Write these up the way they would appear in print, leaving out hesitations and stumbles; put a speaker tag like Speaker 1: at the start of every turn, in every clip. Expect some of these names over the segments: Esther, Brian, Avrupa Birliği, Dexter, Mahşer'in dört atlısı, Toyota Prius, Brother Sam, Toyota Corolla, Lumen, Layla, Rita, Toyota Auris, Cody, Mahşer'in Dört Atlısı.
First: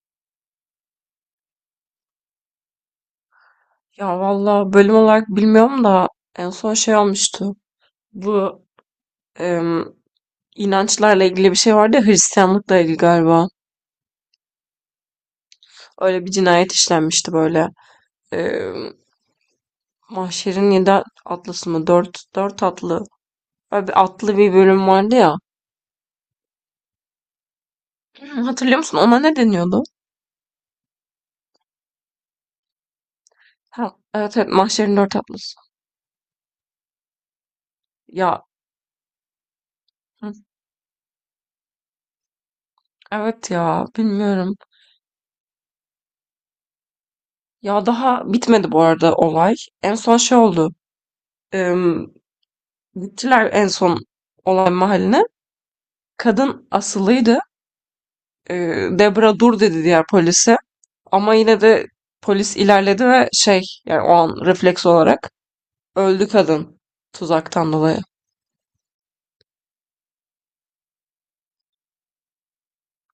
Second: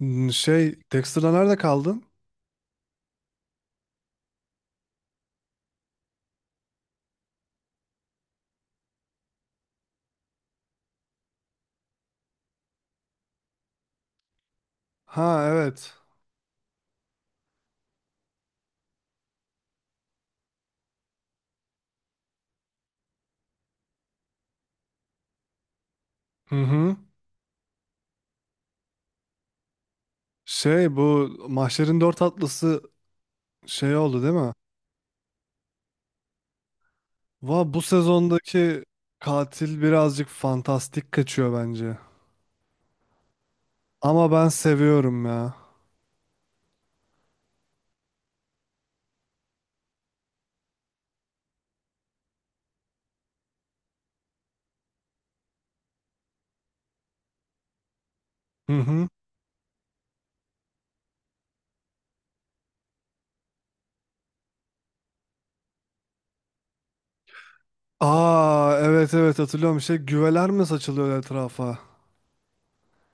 Speaker 1: Dexter'da nerede kaldın?
Speaker 2: Ya valla bölüm olarak bilmiyorum da en son şey olmuştu. Bu em, inançlarla ilgili bir şey vardı ya, Hristiyanlıkla ilgili galiba.
Speaker 1: Ha, evet.
Speaker 2: Öyle bir cinayet işlenmişti böyle. Em, Mahşer'in yedi atlısı mı? Dört atlı. Böyle bir atlı bir bölüm vardı ya.
Speaker 1: Hı hı.
Speaker 2: Hı, Hatırlıyor musun? Ona ne deniyordu?
Speaker 1: Şey, bu Mahşer'in Dört Atlısı
Speaker 2: Ha,
Speaker 1: şey oldu, değil
Speaker 2: evet, evet,
Speaker 1: mi?
Speaker 2: Mahşer'in dört atlısı.
Speaker 1: Bu
Speaker 2: Ya,
Speaker 1: sezondaki katil birazcık
Speaker 2: hı,
Speaker 1: fantastik kaçıyor bence.
Speaker 2: evet, ya
Speaker 1: Ama ben
Speaker 2: bilmiyorum.
Speaker 1: seviyorum ya.
Speaker 2: Ya daha bitmedi bu arada olay. En son şey oldu. Em, Gittiler en son olay mahalline. Kadın asılıydı.
Speaker 1: Hı hı.
Speaker 2: Debra dur dedi diğer polise. Ama yine de polis ilerledi ve şey, yani o an refleks olarak öldü kadın, tuzaktan dolayı.
Speaker 1: Aa, evet evet, hatırlıyorum. Şey, güveler mi saçılıyor etrafa?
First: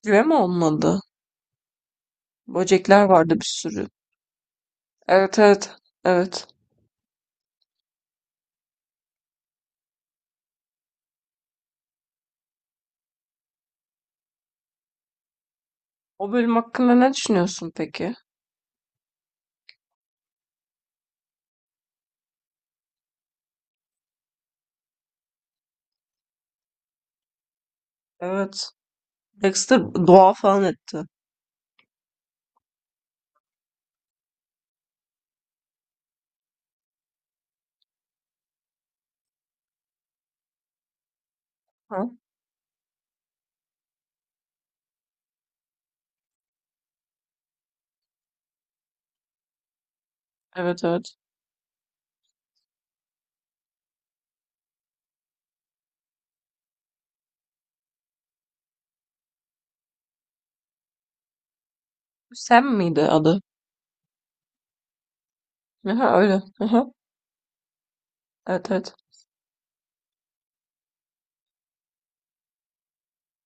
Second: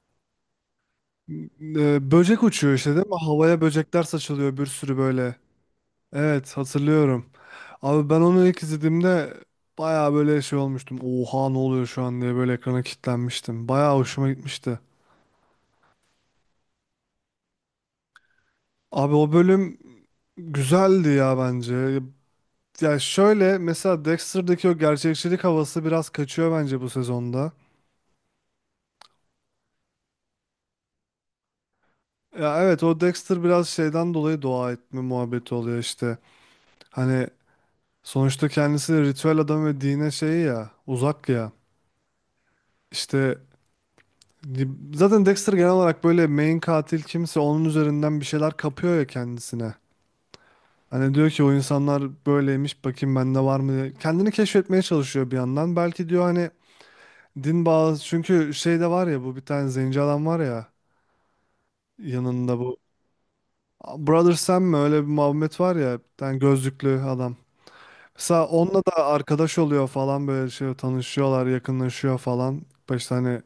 Speaker 2: Güve mi olmadı?
Speaker 1: Böcek uçuyor işte,
Speaker 2: Böcekler
Speaker 1: değil mi?
Speaker 2: vardı bir
Speaker 1: Havaya
Speaker 2: sürü.
Speaker 1: böcekler saçılıyor bir sürü böyle.
Speaker 2: Evet, evet, evet.
Speaker 1: Evet, hatırlıyorum. Abi, ben onu ilk izlediğimde bayağı böyle şey olmuştum. Oha, ne oluyor şu an diye böyle ekrana kilitlenmiştim. Bayağı hoşuma gitmişti.
Speaker 2: O bölüm hakkında ne düşünüyorsun peki?
Speaker 1: Abi, o bölüm güzeldi ya bence. Ya şöyle, mesela Dexter'daki o gerçekçilik havası biraz kaçıyor bence bu sezonda.
Speaker 2: Evet. Dexter dua falan etti.
Speaker 1: Ya evet, o Dexter biraz şeyden dolayı dua etme muhabbeti oluyor işte. Hani sonuçta kendisi de ritüel adam ve dine şey ya, uzak ya.
Speaker 2: Ha?
Speaker 1: İşte zaten Dexter genel olarak böyle main katil kimse onun üzerinden bir şeyler kapıyor ya kendisine.
Speaker 2: Evet,
Speaker 1: Hani
Speaker 2: evet.
Speaker 1: diyor ki o insanlar böyleymiş, bakayım bende var mı diye. Kendini keşfetmeye çalışıyor bir yandan. Belki diyor hani din bağlı, çünkü şey de var ya, bu bir tane zenci adam var ya yanında
Speaker 2: Sam
Speaker 1: bu.
Speaker 2: miydi adı?
Speaker 1: Brother Sam mi, öyle bir muhabbet var ya, bir
Speaker 2: Aha,
Speaker 1: tane
Speaker 2: öyle. Aha.
Speaker 1: gözlüklü adam. Mesela
Speaker 2: Evet,
Speaker 1: onunla
Speaker 2: evet.
Speaker 1: da arkadaş oluyor falan, böyle şey, tanışıyorlar, yakınlaşıyor falan. Başta hani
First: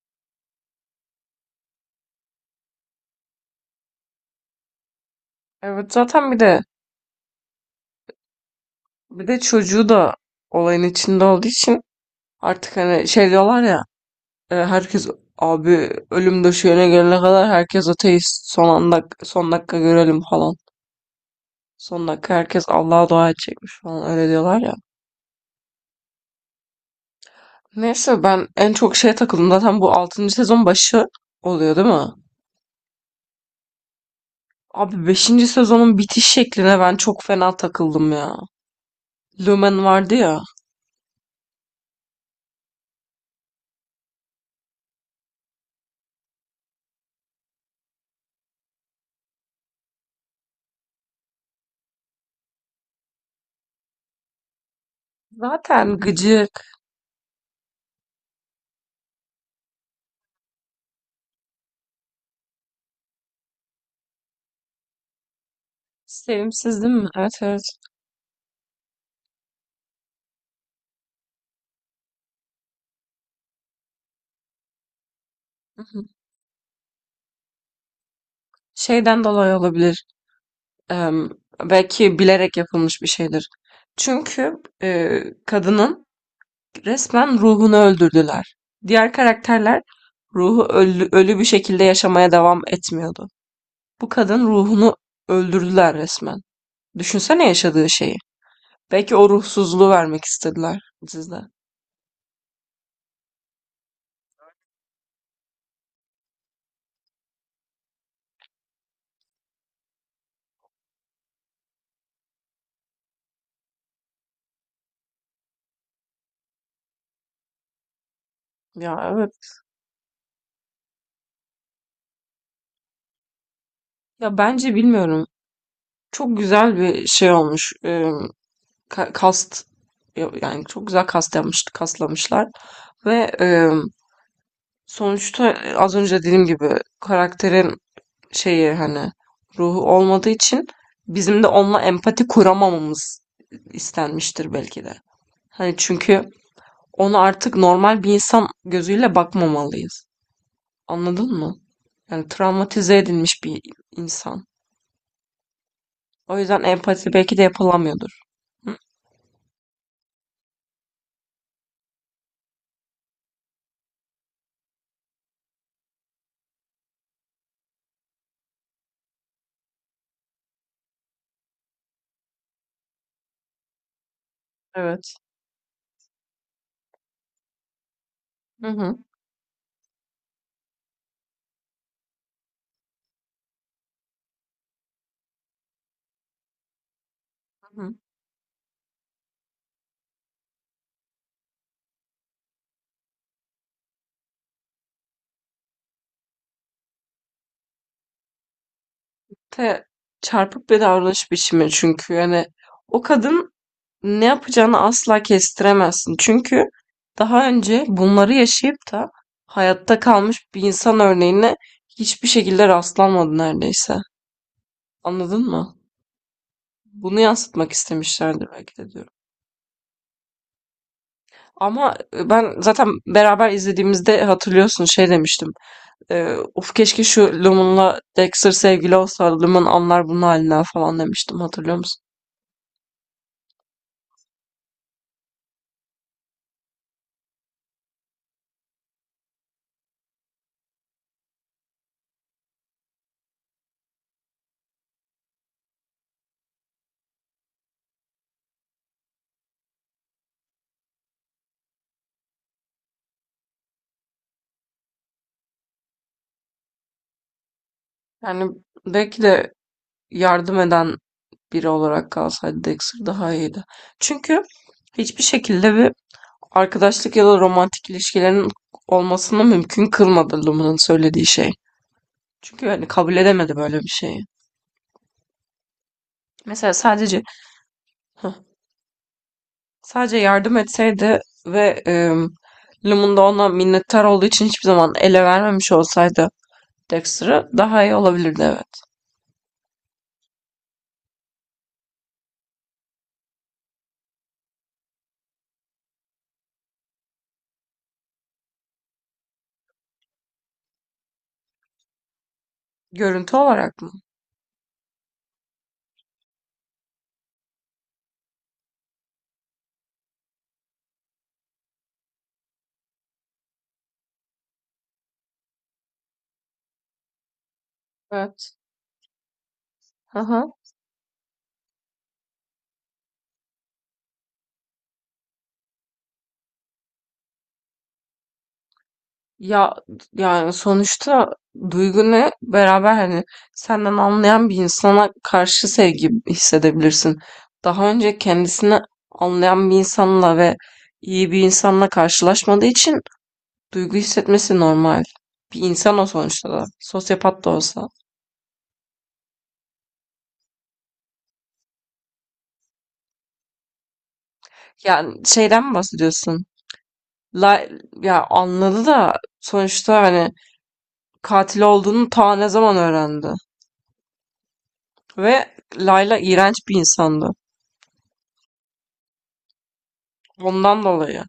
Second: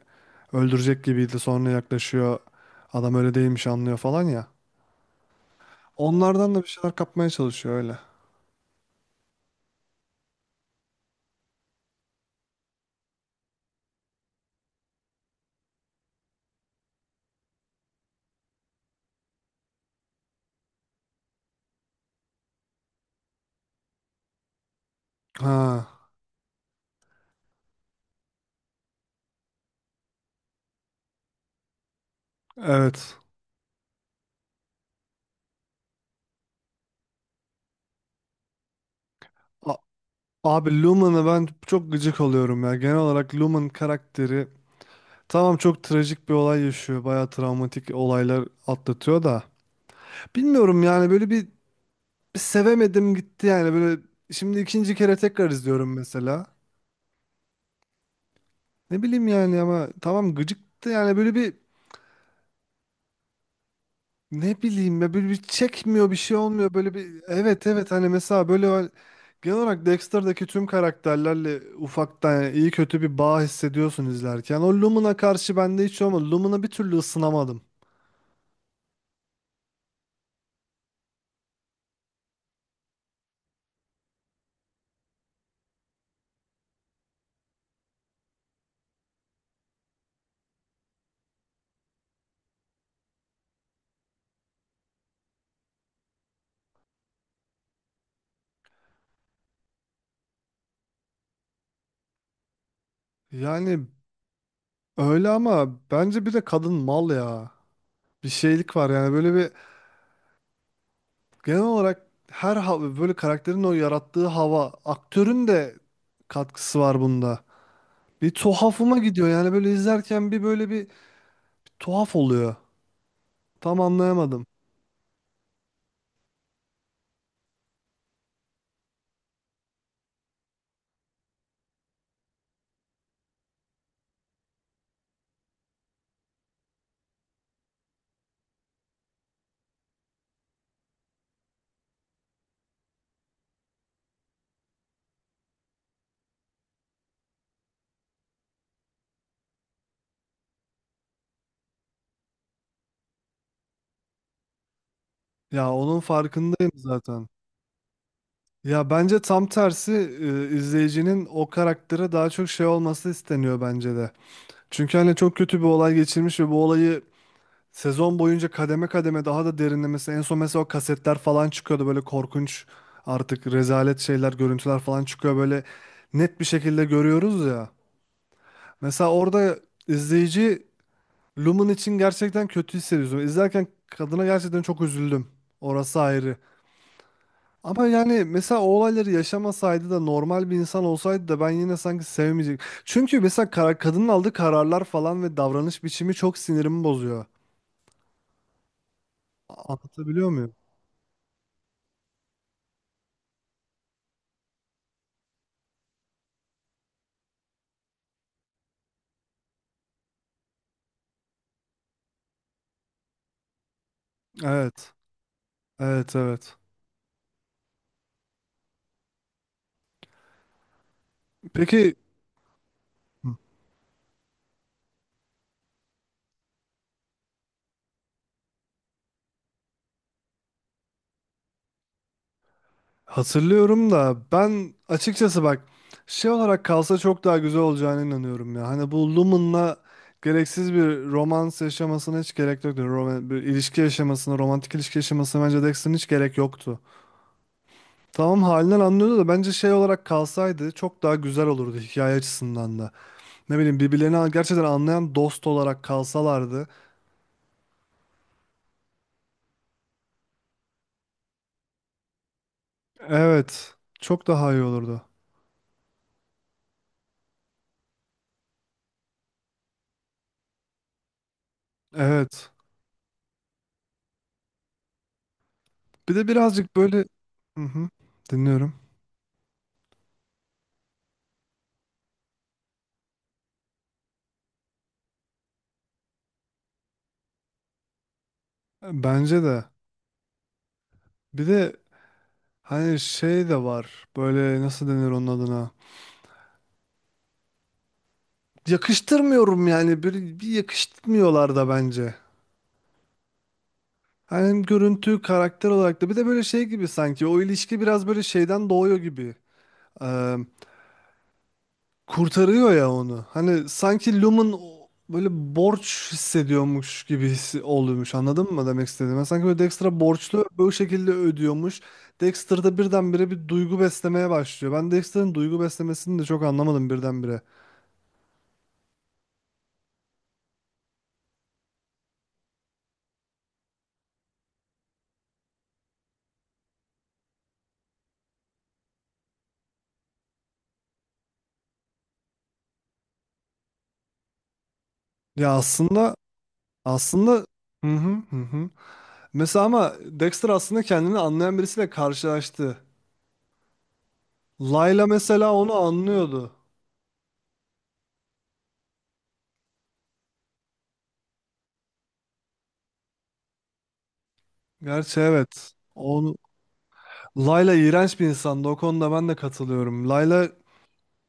Speaker 1: öldürecek gibiydi, sonra yaklaşıyor. Adam öyle değilmiş, anlıyor falan ya.
Speaker 2: Evet, zaten bir
Speaker 1: Onlardan
Speaker 2: de
Speaker 1: da bir şeyler kapmaya çalışıyor öyle.
Speaker 2: bir de çocuğu da olayın içinde olduğu için, artık hani şey diyorlar ya, herkes, abi, ölüm döşeğine gelene kadar herkes ateist, son anda son dakika görelim falan. Son dakika herkes Allah'a dua edecekmiş falan, öyle diyorlar ya.
Speaker 1: Ha,
Speaker 2: Neyse, ben en çok şeye takıldım zaten, bu altıncı sezon başı oluyor değil mi?
Speaker 1: evet.
Speaker 2: Abi beşinci sezonun bitiş şekline ben çok fena takıldım ya.
Speaker 1: A-
Speaker 2: Lumen vardı ya.
Speaker 1: Abi, Lumen'a ben çok gıcık oluyorum ya. Genel olarak Lumen karakteri, tamam çok trajik bir olay yaşıyor. Bayağı travmatik olaylar atlatıyor da. Bilmiyorum yani, böyle bir, bir sevemedim gitti yani, böyle şimdi ikinci kere tekrar izliyorum
Speaker 2: Zaten
Speaker 1: mesela. Ne bileyim yani, ama tamam, gıcıktı yani böyle bir. Ne bileyim ya, böyle bir çekmiyor, bir şey olmuyor
Speaker 2: sevimsiz
Speaker 1: böyle,
Speaker 2: değil mi?
Speaker 1: bir
Speaker 2: Evet, evet.
Speaker 1: evet evet, hani mesela böyle genel olarak Dexter'daki tüm karakterlerle ufaktan yani iyi kötü bir bağ hissediyorsun izlerken. O Lumina karşı
Speaker 2: Hı
Speaker 1: bende hiç
Speaker 2: hı.
Speaker 1: olmadı. Lumina bir türlü ısınamadım.
Speaker 2: Şeyden dolayı olabilir. Em, Belki bilerek yapılmış bir şeydir. Çünkü e, kadının resmen ruhunu öldürdüler. Diğer karakterler ruhu ölü, ölü bir şekilde yaşamaya devam etmiyordu. Bu kadın ruhunu öldürdüler resmen. Düşünsene yaşadığı şeyi. Belki o ruhsuzluğu vermek istediler dizide.
Speaker 1: Yani öyle, ama bence bir de kadın mal ya. Bir şeylik var yani, böyle bir genel olarak her hava, böyle karakterin o yarattığı hava, aktörün de katkısı var bunda. Bir tuhafıma
Speaker 2: Ya
Speaker 1: gidiyor
Speaker 2: evet.
Speaker 1: yani, böyle izlerken bir böyle bir tuhaf oluyor. Tam
Speaker 2: Ya
Speaker 1: anlayamadım.
Speaker 2: bence bilmiyorum. Çok güzel bir şey olmuş. Kast, yani çok güzel kast yapmış, kaslamışlar ve sonuçta, az önce dediğim gibi karakterin şeyi, hani ruhu olmadığı için bizim de onunla empati kuramamamız istenmiştir belki de. Hani çünkü ona artık normal bir insan gözüyle bakmamalıyız. Anladın mı? Yani travmatize edilmiş bir insan.
Speaker 1: Ya onun
Speaker 2: O yüzden
Speaker 1: farkındayım
Speaker 2: empati
Speaker 1: zaten.
Speaker 2: belki de yapılamıyordur. Hı.
Speaker 1: Ya bence tam tersi, izleyicinin o karaktere daha çok şey olması isteniyor bence de. Çünkü hani çok kötü bir olay geçirmiş ve bu olayı sezon boyunca kademe kademe daha da derinlemesi. En son mesela o kasetler falan çıkıyordu, böyle korkunç, artık rezalet şeyler, görüntüler falan
Speaker 2: Evet.
Speaker 1: çıkıyor, böyle net bir şekilde görüyoruz ya.
Speaker 2: Hı hı.
Speaker 1: Mesela orada izleyici Lumen için gerçekten kötü hissediyorsun. İzlerken kadına gerçekten çok üzüldüm. Orası ayrı.
Speaker 2: Hı
Speaker 1: Ama
Speaker 2: hı.
Speaker 1: yani, mesela o olayları yaşamasaydı da, normal bir insan olsaydı da ben yine sanki sevmeyecek. Çünkü mesela karar, kadının aldığı kararlar falan ve davranış biçimi çok sinirimi bozuyor.
Speaker 2: Te
Speaker 1: Anlatabiliyor muyum?
Speaker 2: Çarpık bir davranış biçimi, çünkü yani o kadın, ne yapacağını asla kestiremezsin. Çünkü daha önce bunları yaşayıp da hayatta kalmış bir insan örneğine hiçbir şekilde rastlanmadı neredeyse.
Speaker 1: Evet.
Speaker 2: Anladın mı?
Speaker 1: Evet evet.
Speaker 2: Bunu yansıtmak istemişlerdir belki de diyorum.
Speaker 1: Peki.
Speaker 2: Ama ben zaten
Speaker 1: Hı.
Speaker 2: beraber izlediğimizde hatırlıyorsun, şey demiştim. Uf, keşke şu Lumen'la Dexter sevgili olsa, Lumen anlar bunun halinden falan demiştim, hatırlıyor musun?
Speaker 1: Hatırlıyorum da ben açıkçası bak, şey olarak kalsa çok daha güzel olacağına inanıyorum ya. Hani bu Lumen'la gereksiz bir romans yaşamasına hiç gerek yoktu. Roman, bir ilişki yaşamasına, romantik ilişki yaşamasına bence Dexter'ın hiç gerek yoktu. Tamam, halinden anlıyordu da, bence şey olarak kalsaydı çok daha güzel olurdu hikaye açısından da. Ne bileyim, birbirlerini gerçekten anlayan dost olarak kalsalardı.
Speaker 2: Yani belki de yardım eden biri olarak kalsaydı Dexter, daha iyiydi.
Speaker 1: Evet, çok
Speaker 2: Çünkü
Speaker 1: daha iyi olurdu.
Speaker 2: hiçbir şekilde bir arkadaşlık ya da romantik ilişkilerin olmasını mümkün kılmadı Luma'nın söylediği şey.
Speaker 1: Evet.
Speaker 2: Çünkü yani kabul edemedi böyle bir şeyi.
Speaker 1: Bir de
Speaker 2: Mesela
Speaker 1: birazcık böyle, hı hı, dinliyorum.
Speaker 2: sadece yardım etseydi ve Lumen de ona minnettar olduğu için hiçbir zaman ele vermemiş olsaydı Dexter'ı, daha iyi olabilirdi, evet.
Speaker 1: Bence de. Bir de hani şey de var. Böyle nasıl denir onun adına? Yakıştırmıyorum yani, bir, bir yakıştırmıyorlar da bence.
Speaker 2: Görüntü olarak mı?
Speaker 1: Hani hem görüntü, karakter olarak da, bir de böyle şey gibi, sanki o ilişki biraz böyle şeyden doğuyor gibi. Kurtarıyor ya onu. Hani sanki Lum'un böyle borç hissediyormuş gibi hissi oluyormuş. Anladın
Speaker 2: Evet.
Speaker 1: mı demek istediğimi? Sanki böyle Dexter'a borçlu,
Speaker 2: Aha.
Speaker 1: bu şekilde ödüyormuş. Dexter da birdenbire bir duygu beslemeye başlıyor. Ben Dexter'ın duygu beslemesini de çok anlamadım birdenbire.
Speaker 2: Ya yani sonuçta duygunu, beraber, hani senden anlayan bir insana karşı sevgi hissedebilirsin. Daha önce kendisini anlayan bir insanla ve iyi bir insanla karşılaşmadığı için duygu hissetmesi normal.
Speaker 1: Ya
Speaker 2: Bir insan o
Speaker 1: aslında
Speaker 2: sonuçta da.
Speaker 1: aslında
Speaker 2: Sosyopat da olsa.
Speaker 1: hı hı hı, hı. Mesela ama Dexter aslında kendini anlayan birisiyle karşılaştı. Layla
Speaker 2: Yani
Speaker 1: mesela
Speaker 2: şeyden
Speaker 1: onu
Speaker 2: mi bahsediyorsun?
Speaker 1: anlıyordu.
Speaker 2: La, Ya, anladı da sonuçta hani katil olduğunu ta ne zaman öğrendi.
Speaker 1: Gerçi
Speaker 2: Ve
Speaker 1: evet.
Speaker 2: Layla
Speaker 1: Onu,
Speaker 2: iğrenç bir insandı.
Speaker 1: Layla iğrenç bir insandı. O konuda ben de katılıyorum. Layla.
Speaker 2: Ondan dolayı.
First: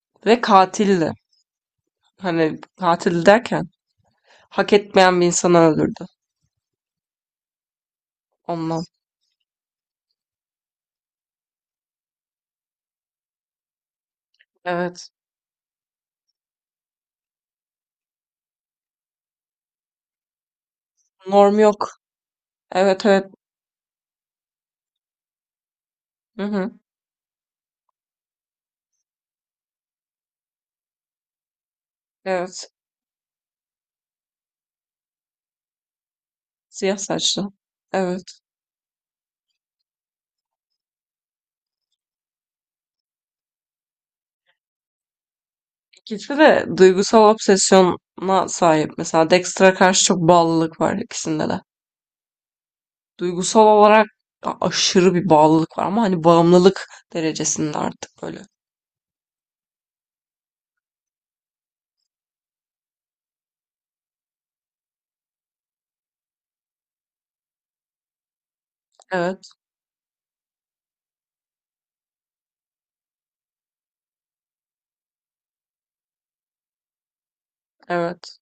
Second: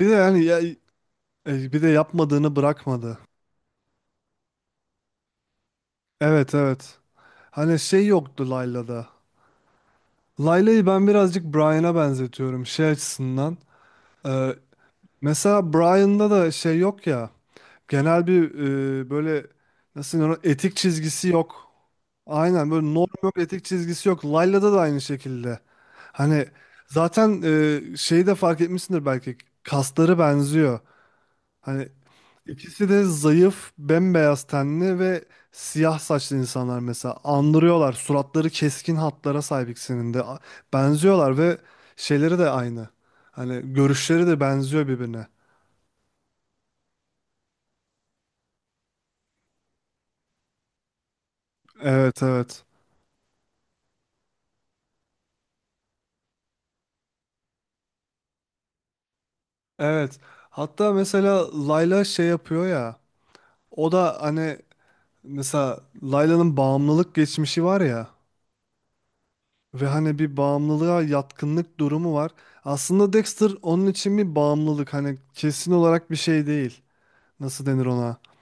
Speaker 1: Bir de
Speaker 2: Ve
Speaker 1: yani ya,
Speaker 2: katildi.
Speaker 1: bir de yapmadığını
Speaker 2: Hani
Speaker 1: bırakmadı.
Speaker 2: katil derken hak etmeyen bir insanı öldürdü.
Speaker 1: Evet evet. Hani şey yoktu
Speaker 2: Ondan.
Speaker 1: Layla'da. Layla'yı ben birazcık Brian'a benzetiyorum şey açısından. Ee,
Speaker 2: Evet.
Speaker 1: Mesela Brian'da da şey yok ya. Genel bir, böyle nasıl denir, ona, etik çizgisi
Speaker 2: Norm
Speaker 1: yok.
Speaker 2: yok.
Speaker 1: Aynen, böyle
Speaker 2: Evet,
Speaker 1: norm
Speaker 2: evet.
Speaker 1: yok, etik çizgisi yok. Layla'da da aynı şekilde.
Speaker 2: Hı
Speaker 1: Hani
Speaker 2: hı.
Speaker 1: zaten, şeyi de fark etmişsindir belki. Kasları benziyor. Hani,
Speaker 2: Evet.
Speaker 1: İkisi de zayıf, bembeyaz tenli ve siyah saçlı insanlar
Speaker 2: Siyah
Speaker 1: mesela.
Speaker 2: saçlı.
Speaker 1: Andırıyorlar.
Speaker 2: Evet.
Speaker 1: Suratları keskin hatlara sahip ikisinin de. Benziyorlar ve şeyleri de aynı. Hani görüşleri de benziyor birbirine.
Speaker 2: İkisi de duygusal obsesyona sahip. Mesela Dexter'a karşı çok bağlılık var ikisinde de.
Speaker 1: Evet, evet.
Speaker 2: Duygusal olarak aşırı bir bağlılık var, ama hani bağımlılık derecesinde artık böyle.
Speaker 1: Evet. Hatta mesela Layla şey yapıyor ya. O da hani, mesela Layla'nın bağımlılık geçmişi var ya.
Speaker 2: Evet,
Speaker 1: Ve hani bir bağımlılığa yatkınlık durumu var. Aslında Dexter onun için bir bağımlılık. Hani kesin olarak bir şey değil. Nasıl denir ona?
Speaker 2: evet.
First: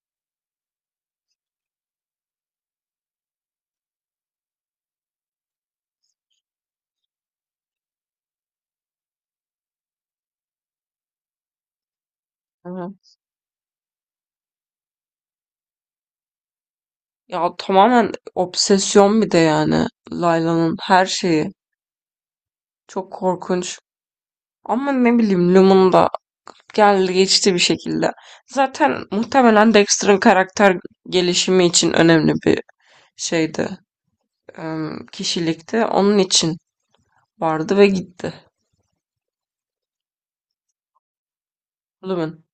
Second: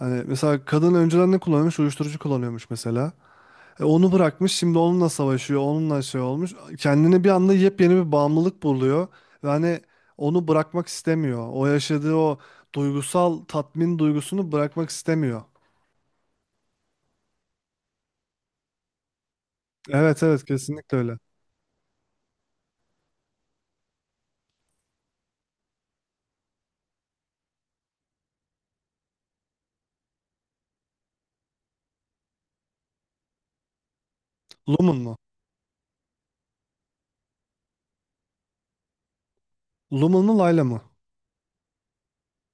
Speaker 1: Hani mesela kadın önceden ne kullanıyormuş? Uyuşturucu kullanıyormuş mesela. E onu bırakmış, şimdi onunla savaşıyor, onunla şey olmuş. Kendini bir anda yepyeni bir bağımlılık buluyor. Ve hani onu bırakmak istemiyor. O yaşadığı o
Speaker 2: Hı.
Speaker 1: duygusal tatmin duygusunu bırakmak istemiyor.
Speaker 2: Ya tamamen obsesyon bir de yani,
Speaker 1: Evet evet,
Speaker 2: Layla'nın
Speaker 1: kesinlikle
Speaker 2: her
Speaker 1: öyle.
Speaker 2: şeyi. Çok korkunç. Ama ne bileyim, Lumum'da geldi geçti bir şekilde. Zaten muhtemelen Dexter'ın karakter gelişimi için önemli bir şeydi.
Speaker 1: Lumen mu?
Speaker 2: Kişilikti. Onun için vardı ve gitti.
Speaker 1: Lumen mu Layla mı?
Speaker 2: Lumen.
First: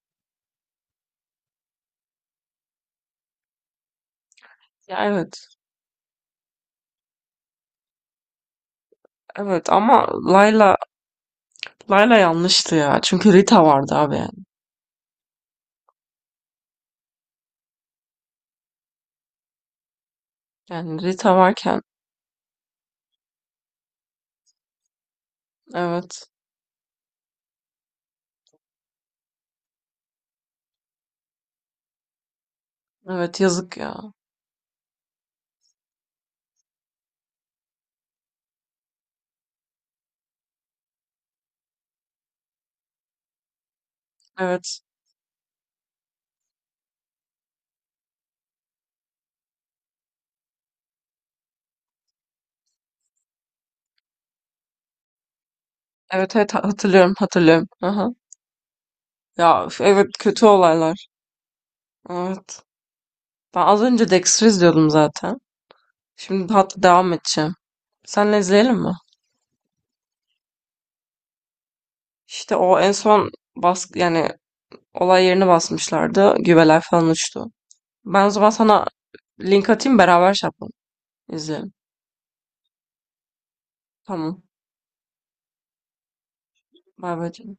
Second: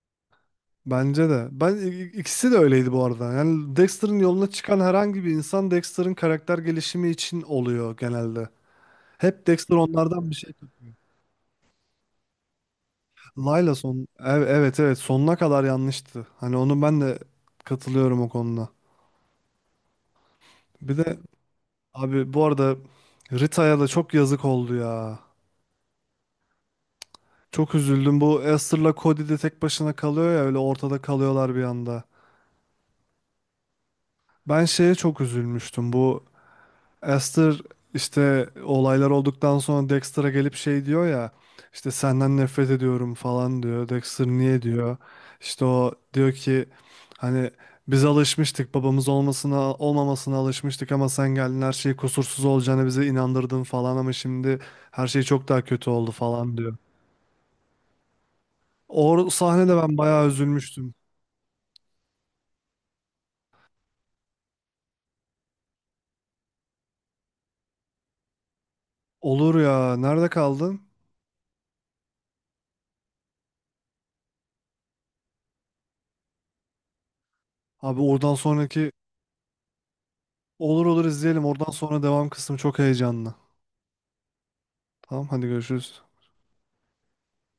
Speaker 1: Bence de. Ben ikisi de öyleydi bu arada. Yani Dexter'ın yoluna çıkan
Speaker 2: Ya
Speaker 1: herhangi bir
Speaker 2: evet.
Speaker 1: insan Dexter'ın karakter gelişimi için oluyor genelde. Hep
Speaker 2: Evet
Speaker 1: Dexter
Speaker 2: ama
Speaker 1: onlardan bir şey.
Speaker 2: Layla Layla yanlıştı ya. Çünkü Rita
Speaker 1: Layla
Speaker 2: vardı abi, yani.
Speaker 1: evet evet, sonuna kadar yanlıştı. Hani onu ben de katılıyorum o konuda. Bir
Speaker 2: Yani
Speaker 1: de
Speaker 2: Rita varken,
Speaker 1: abi, bu arada Rita'ya da çok yazık oldu ya.
Speaker 2: evet.
Speaker 1: Çok üzüldüm. Bu Esther'la Cody de tek başına kalıyor ya, öyle ortada kalıyorlar bir anda.
Speaker 2: Evet, yazık ya.
Speaker 1: Ben şeye çok üzülmüştüm. Bu Esther işte, olaylar olduktan sonra Dexter'a gelip şey diyor ya, işte senden nefret ediyorum falan diyor. Dexter niye
Speaker 2: Evet.
Speaker 1: diyor. İşte o diyor ki hani, biz alışmıştık babamız olmasına olmamasına alışmıştık, ama sen geldin her şey kusursuz olacağını bize inandırdın falan, ama şimdi her şey çok daha kötü oldu
Speaker 2: Evet, evet,
Speaker 1: falan diyor.
Speaker 2: hatırlıyorum, hatırlıyorum. Aha.
Speaker 1: O
Speaker 2: Ya
Speaker 1: sahnede
Speaker 2: üf,
Speaker 1: ben
Speaker 2: evet,
Speaker 1: bayağı
Speaker 2: kötü
Speaker 1: üzülmüştüm.
Speaker 2: olaylar. Evet. Ben az önce Dexter izliyordum zaten. Şimdi tatlı devam edeceğim. Senle izleyelim mi?
Speaker 1: Olur ya, nerede kaldın?
Speaker 2: İşte o en son, yani olay yerini basmışlardı. Güveler falan uçtu.
Speaker 1: Abi
Speaker 2: Ben o
Speaker 1: oradan
Speaker 2: zaman sana
Speaker 1: sonraki,
Speaker 2: link atayım, beraber şey yapalım.
Speaker 1: olur olur, izleyelim, oradan
Speaker 2: İzleyelim.
Speaker 1: sonra devam kısmı çok heyecanlı.
Speaker 2: Tamam.
Speaker 1: Tamam, hadi görüşürüz.
Speaker 2: Bay bay canım.